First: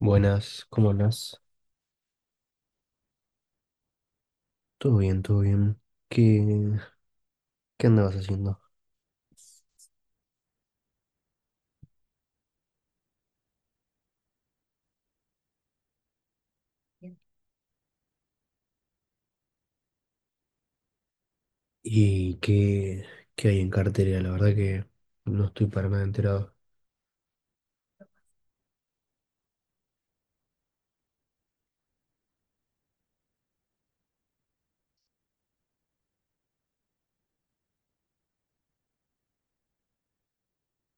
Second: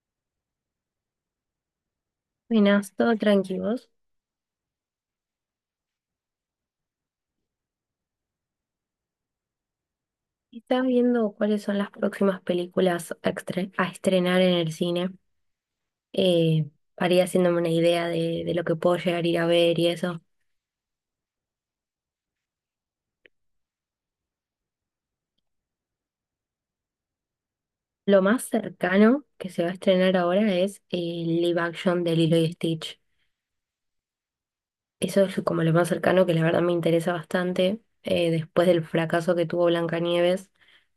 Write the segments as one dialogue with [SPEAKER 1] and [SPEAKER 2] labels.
[SPEAKER 1] Buenas, ¿cómo andás?
[SPEAKER 2] Buenas, todo tranquilos.
[SPEAKER 1] Todo bien, todo bien. ¿Qué, qué andabas haciendo?
[SPEAKER 2] ¿Estás viendo cuáles son las próximas películas a estrenar en el cine? Eh, para
[SPEAKER 1] Bien.
[SPEAKER 2] ir haciéndome una idea de lo que puedo llegar a ir a ver y eso.
[SPEAKER 1] ¿Y qué hay en cartera? La verdad que no estoy para nada enterado.
[SPEAKER 2] Lo más cercano que se va a estrenar ahora es el live action de Lilo y Stitch. Eso es como lo más cercano que la verdad me interesa bastante. Después del fracaso que tuvo Blancanieves,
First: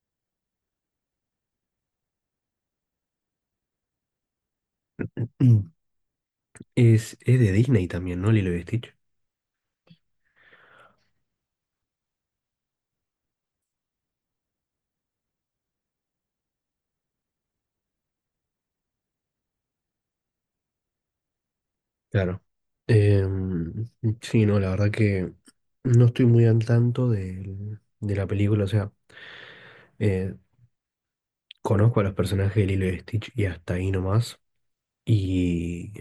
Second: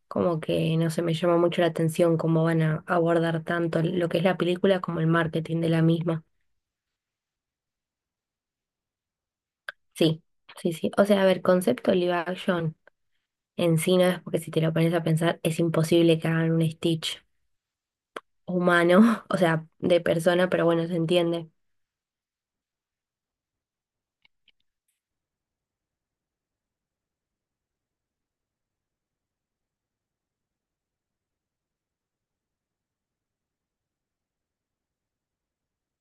[SPEAKER 2] como que no se me llama mucho la atención cómo van a abordar tanto lo que es la película como el marketing
[SPEAKER 1] Mm.
[SPEAKER 2] de la misma.
[SPEAKER 1] Es de Disney también, ¿no? Lilo y Stitch.
[SPEAKER 2] Sí, sí, sí. O sea, a ver, concepto live action en sí no es porque si te lo pones a pensar es imposible que hagan un Stitch humano, o sea, de persona, pero bueno, se entiende.
[SPEAKER 1] Claro. Em, sí, no, la verdad que no estoy muy al tanto de la película, o sea, eh, conozco a los personajes de Lilo y Stitch y hasta ahí nomás, y,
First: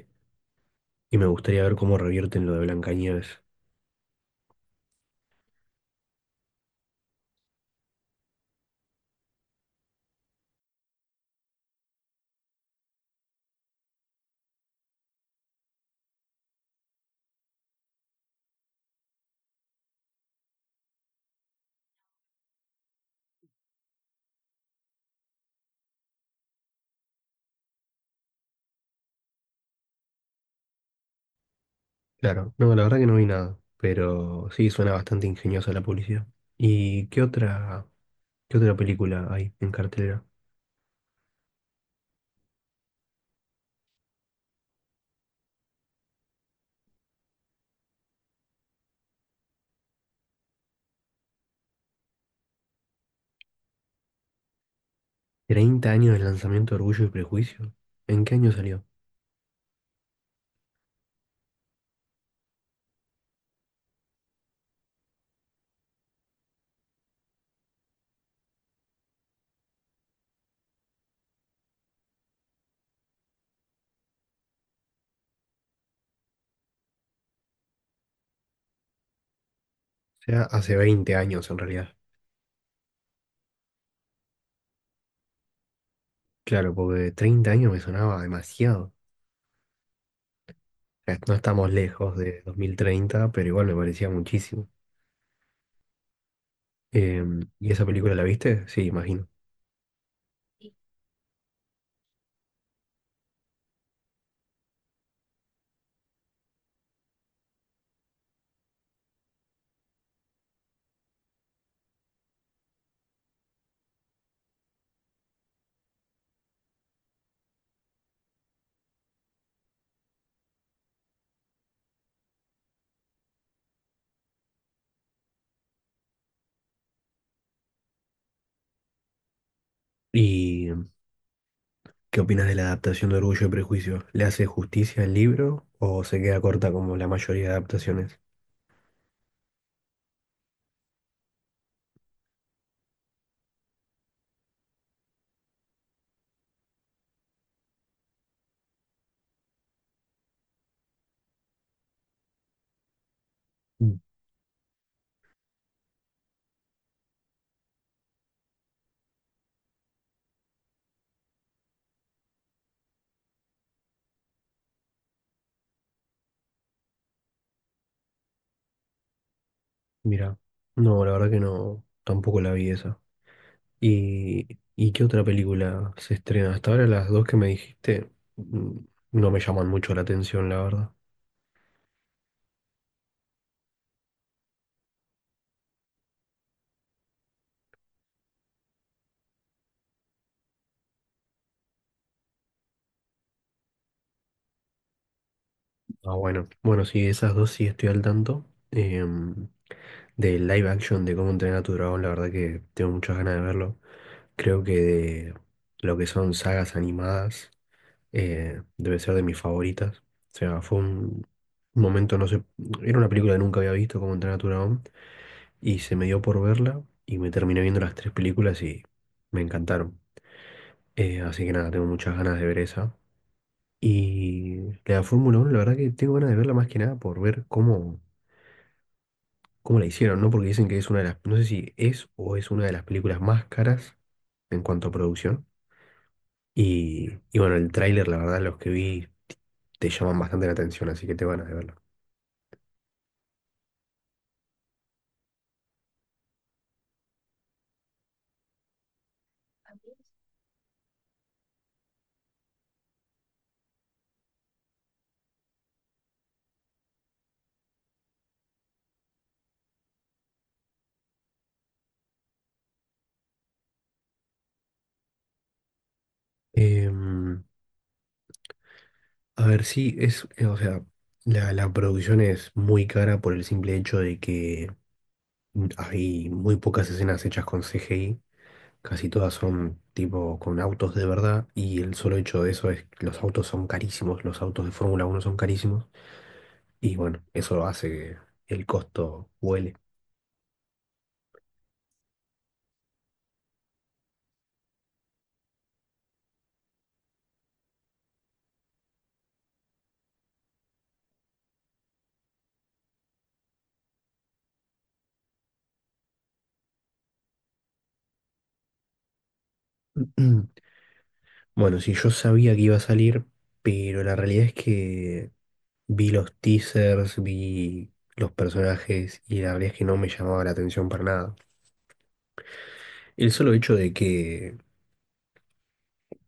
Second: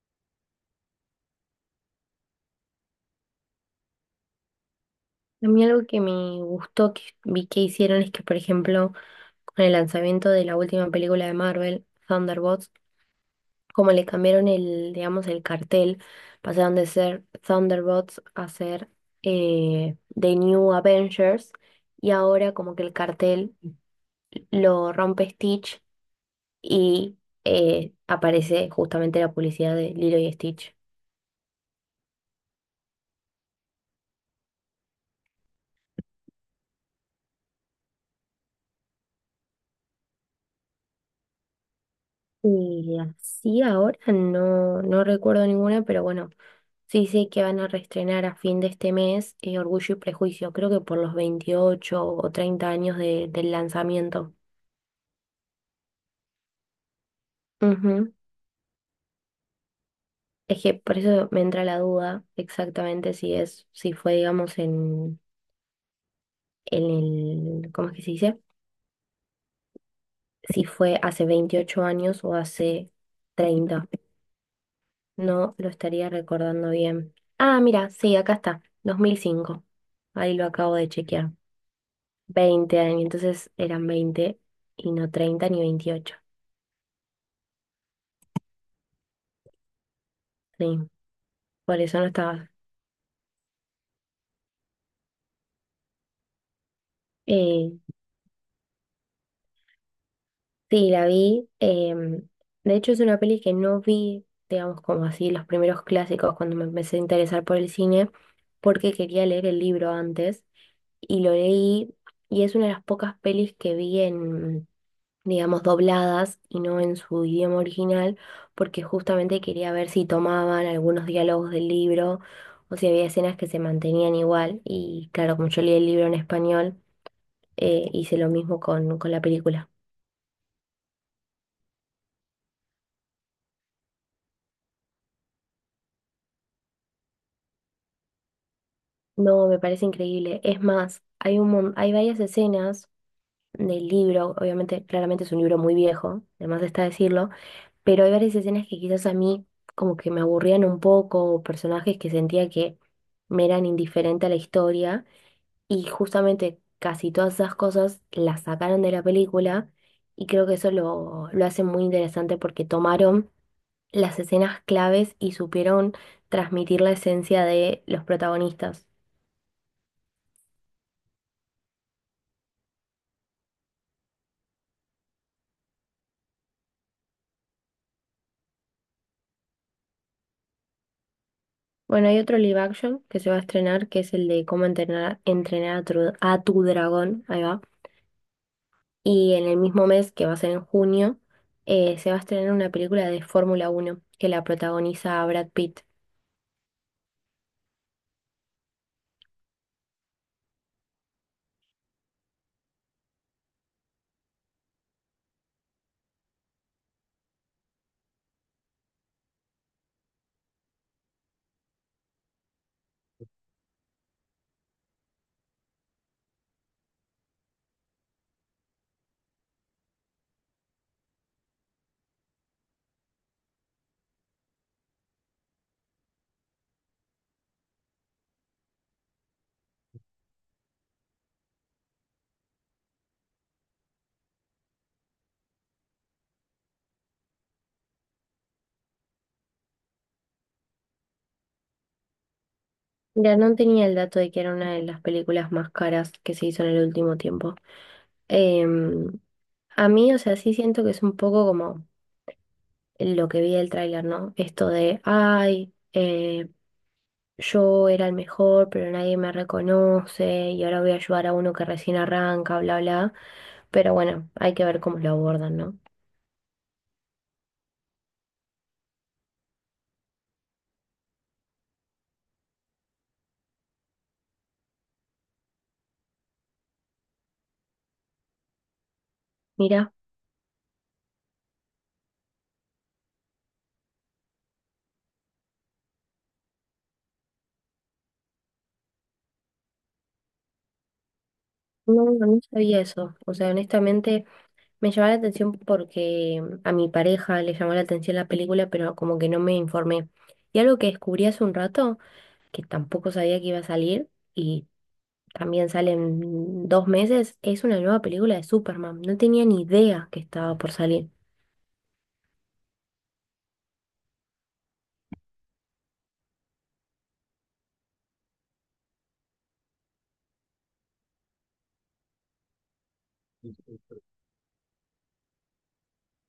[SPEAKER 1] y me gustaría ver cómo revierten lo de Blancanieves.
[SPEAKER 2] A mí algo que me gustó que vi que hicieron es que, por ejemplo, con el lanzamiento de la última película de Marvel, Thunderbolts, como le cambiaron el, digamos, el cartel, pasaron de ser Thunderbolts a ser The New Avengers, y ahora como que el cartel lo rompe Stitch y aparece justamente la publicidad de Lilo y Stitch.
[SPEAKER 1] Claro, no, la verdad que no vi nada, pero sí suena bastante ingeniosa la publicidad. ¿Y qué otra película hay en cartelera?
[SPEAKER 2] Y así ahora no recuerdo ninguna, pero bueno, sí sé que van a reestrenar a fin de este mes Orgullo y Prejuicio, creo que por los 28 o 30 años del lanzamiento.
[SPEAKER 1] ¿30 años del lanzamiento de Orgullo y Prejuicio?
[SPEAKER 2] Ujú.
[SPEAKER 1] ¿En qué año salió? O
[SPEAKER 2] Es que por eso me entra la duda exactamente si es, si fue, digamos, en el, ¿cómo es que se dice? Si fue hace 28 años o hace 30. No lo estaría recordando bien. Ah, mira, sí, acá está, 2005. Ahí
[SPEAKER 1] sea,
[SPEAKER 2] lo acabo
[SPEAKER 1] hace
[SPEAKER 2] de
[SPEAKER 1] 20
[SPEAKER 2] chequear.
[SPEAKER 1] años en realidad.
[SPEAKER 2] 20 años, entonces eran 20 y no 30 ni 28.
[SPEAKER 1] Claro, porque 30 años me sonaba demasiado. O
[SPEAKER 2] Sí,
[SPEAKER 1] sea, no estamos
[SPEAKER 2] por eso no
[SPEAKER 1] lejos de
[SPEAKER 2] estaba.
[SPEAKER 1] 2030, pero igual me parecía muchísimo. ¿Y
[SPEAKER 2] Eh,
[SPEAKER 1] esa película la viste? Sí, imagino.
[SPEAKER 2] sí, la vi. De hecho, es una peli que no vi, digamos, como así, los primeros clásicos cuando me empecé a interesar por el cine, porque quería leer el libro antes y lo leí, y es una de las pocas pelis que vi en, digamos, dobladas y no en su idioma original, porque justamente quería ver si tomaban algunos diálogos del libro o si había escenas que se mantenían igual. Y claro, como yo leí el libro en español, hice lo mismo con la película.
[SPEAKER 1] ¿Y qué opinas de la adaptación de Orgullo y Prejuicio? ¿Le hace justicia al libro o se queda corta como la mayoría de adaptaciones?
[SPEAKER 2] No, me parece increíble. Es más, hay hay varias escenas del libro. Obviamente, claramente es un libro muy viejo, además está decirlo, pero hay varias escenas que quizás a mí como que me aburrían un poco, o personajes que sentía que me eran
[SPEAKER 1] Mm.
[SPEAKER 2] indiferente a la historia. Y justamente casi todas esas cosas las sacaron de la película, y creo que eso lo hace muy interesante porque tomaron las escenas claves y supieron transmitir la esencia de los protagonistas.
[SPEAKER 1] Mira, no, la verdad que no, tampoco la vi esa. ¿Y, y qué otra película se estrena? Hasta ahora las dos que me dijiste mm, no me llaman mucho la atención, la verdad.
[SPEAKER 2] Bueno, hay otro live action que se va a estrenar que es el de cómo entrenar, a tu dragón, ahí va. Y en el mismo mes, que va a ser en junio, se va a estrenar una película de Fórmula 1 que la protagoniza Brad Pitt.
[SPEAKER 1] Ah, bueno, bueno, sí, esas dos sí estoy al tanto. Del live action de cómo entrenar a tu dragón, la verdad que tengo muchas ganas de verlo. Creo que de lo que son sagas animadas, debe ser de mis favoritas. O sea, fue un momento, no sé, era una película que nunca había visto, cómo entrenar a tu dragón, y se me dio por verla y me terminé viendo las tres películas y me encantaron. Así que nada, tengo muchas ganas de ver esa. Y la de Fórmula 1, la verdad que tengo ganas de verla más que nada por ver cómo la hicieron, ¿no? Porque dicen que es una de las, no sé si es o es una de las películas más caras en cuanto a producción. Y bueno, el tráiler, la verdad, los que vi te llaman bastante la atención, así que te van a verlo.
[SPEAKER 2] Mira, no tenía el dato de que era una de las películas más caras que se hizo en el último tiempo. Em, a mí, o sea, sí siento que es un poco como lo que vi del tráiler, ¿no? Esto de, ay, yo era el mejor, pero nadie me reconoce y ahora voy a ayudar a uno que recién arranca, bla, bla. Pero bueno, hay que ver cómo lo abordan, ¿no?
[SPEAKER 1] Em, a ver, sí, es, o sea, la producción es muy cara por el simple hecho de que hay muy pocas escenas hechas con CGI. Casi todas son
[SPEAKER 2] Mira,
[SPEAKER 1] tipo con autos de verdad y el solo hecho de eso es que los autos son carísimos, los autos de Fórmula 1 son carísimos. Y bueno, eso hace que el costo huele.
[SPEAKER 2] no, no sabía eso. O sea, honestamente me llamó la atención porque a mi pareja le llamó la atención la película, pero como que no me informé. Y algo que descubrí hace un rato, que tampoco sabía que iba a salir, y también sale en 2 meses, es una nueva película de Superman. No tenía ni idea que estaba por salir.
[SPEAKER 1] Bueno, sí, yo sabía que iba a salir, pero la realidad es que vi los teasers, vi los personajes y la realidad es que no me llamaba la atención para nada. El solo hecho de que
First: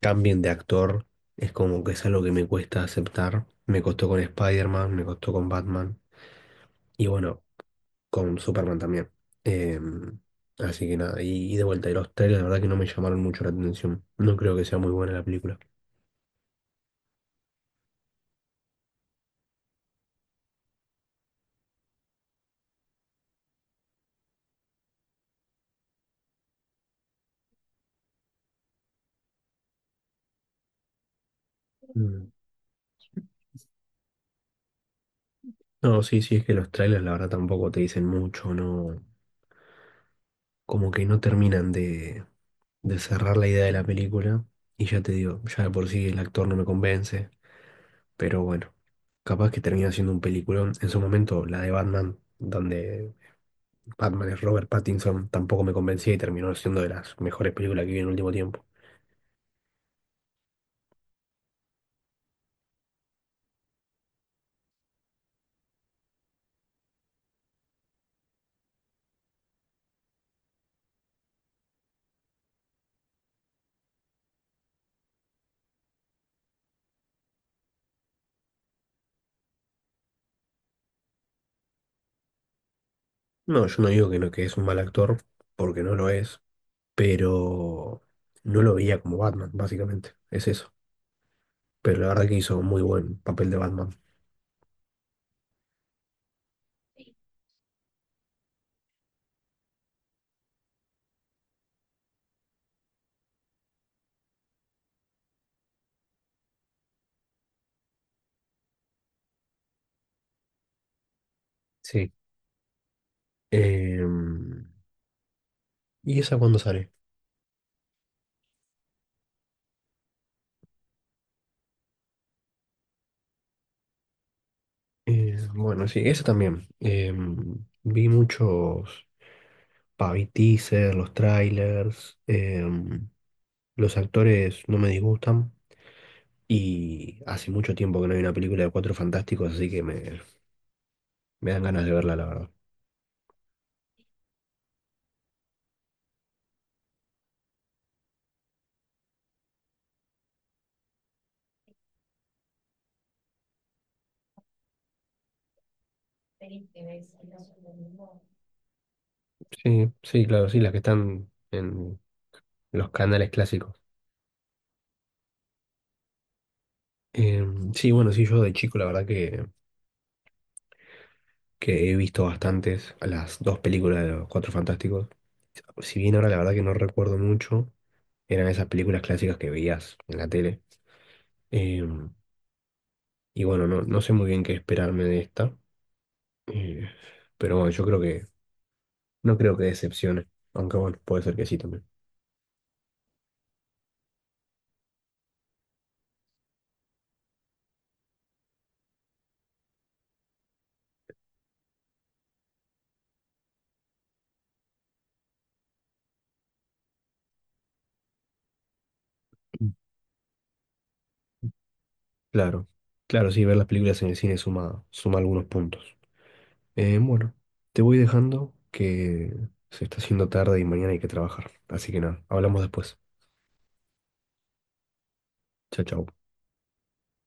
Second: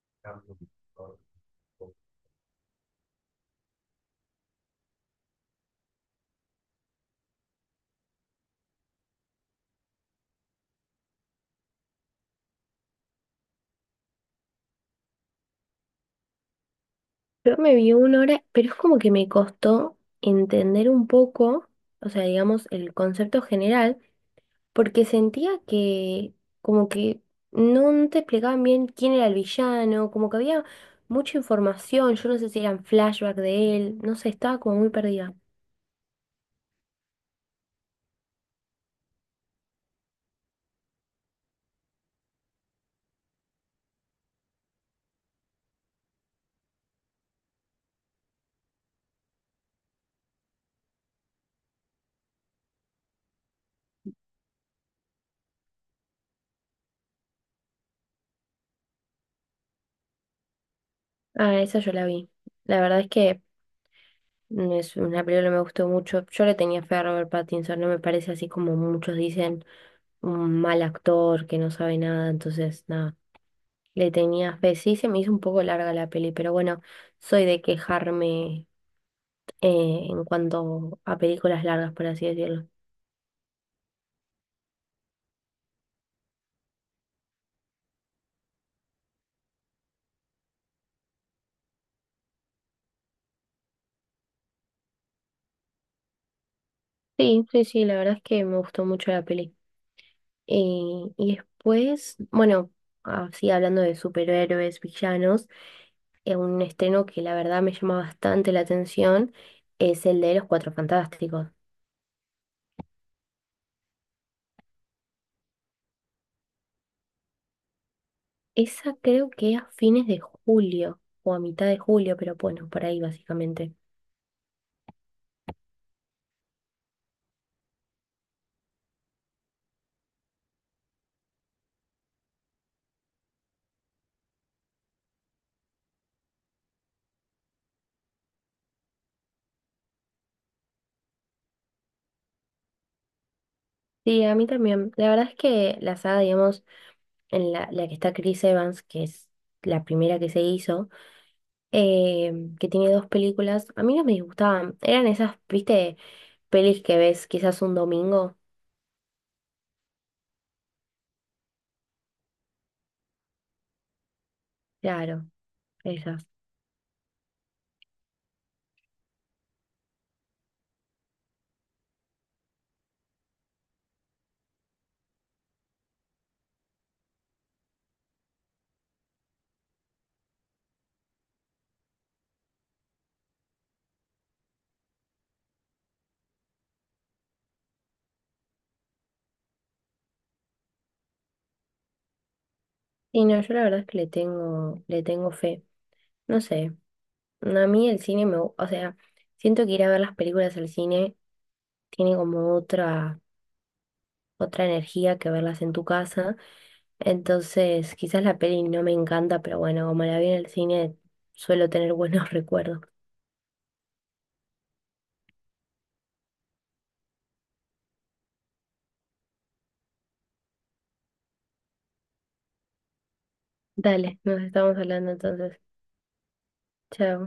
[SPEAKER 1] cambien de actor, es como que es algo que me cuesta aceptar. Me costó con Spider-Man, me costó con Batman y bueno, con Superman también. Em, Así que nada, y de vuelta, y los trailers la verdad que no me llamaron mucho la atención. No creo que sea muy buena la película.
[SPEAKER 2] Yo me vi una hora, pero es como que me costó entender un poco, o sea, digamos, el concepto general, porque sentía que como que no, no te explicaban bien quién era el villano, como que había mucha información,
[SPEAKER 1] Mm.
[SPEAKER 2] yo no sé si eran flashback de él, no sé, estaba como muy perdida.
[SPEAKER 1] No, sí, sí, es que los trailers la verdad tampoco te dicen mucho, no, como que no terminan de cerrar la idea de la película. Y ya te digo, ya de por sí el actor no me convence, pero bueno, capaz que termina siendo un peliculón. En su momento, la de Batman, donde Batman es Robert Pattinson, tampoco me convencía y terminó siendo de las mejores películas que vi en el último tiempo.
[SPEAKER 2] Ah, esa yo la vi. La verdad es que es una película que me gustó mucho. Yo le tenía fe a Robert Pattinson, no me parece así como muchos dicen, un mal actor que no sabe nada, entonces nada, le tenía fe. Sí, se me hizo un poco larga la peli, pero bueno, soy de quejarme en cuanto a películas largas, por así decirlo.
[SPEAKER 1] No, yo no digo que no, que es un mal actor, porque no lo es. Pero no lo veía como Batman, básicamente. Es eso. Pero la verdad que hizo un muy buen papel de Batman.
[SPEAKER 2] Sí, sí, sí, la verdad es que me gustó mucho la peli. Eh, y después, bueno, así hablando de superhéroes, villanos, un estreno que la verdad me llama bastante la atención es el de Los Cuatro Fantásticos.
[SPEAKER 1] Sí. Em, ¿Y esa cuándo sale?
[SPEAKER 2] Esa creo que a fines de julio o a mitad de julio, pero bueno, por ahí básicamente.
[SPEAKER 1] Bueno, sí, esa también. Vi muchos Vi teaser, los trailers. Los actores no me disgustan. Y hace mucho tiempo que no hay una película de Cuatro Fantásticos, así que me dan ganas de verla, la verdad.
[SPEAKER 2] Sí, a mí también. La verdad es que la saga, digamos, en la que está Chris Evans, que es la primera que se hizo, eh, que tiene dos películas. A mí no me disgustaban. Eran esas, viste, pelis que ves quizás un domingo.
[SPEAKER 1] Sí, sí, claro, sí, las que están en los canales clásicos.
[SPEAKER 2] Claro, esas.
[SPEAKER 1] Sí, bueno, sí, yo de chico la verdad que he visto bastantes, las dos películas de los Cuatro Fantásticos. Si bien ahora la verdad que no recuerdo mucho, eran esas películas clásicas que veías en la tele. Em, y bueno, no, no sé muy bien qué esperarme de esta, eh, pero bueno, yo creo que no creo que decepcione, aunque bueno, puede ser que sí también.
[SPEAKER 2] Y no, yo la verdad es que le tengo fe. No sé, a mí el cine o sea, siento que ir a ver las películas al cine tiene como otra energía que verlas en tu casa. Entonces, quizás la peli no me encanta, pero
[SPEAKER 1] Mm.
[SPEAKER 2] bueno, como la vi en el cine, suelo tener buenos
[SPEAKER 1] Claro,
[SPEAKER 2] recuerdos.
[SPEAKER 1] claro, sí, ver las películas en el cine suma, suma algunos puntos. Bueno, te voy dejando que se está haciendo tarde y mañana hay que trabajar. Así que nada, hablamos después.
[SPEAKER 2] Dale, nos estamos hablando entonces.
[SPEAKER 1] Chao, chao.
[SPEAKER 2] Chao.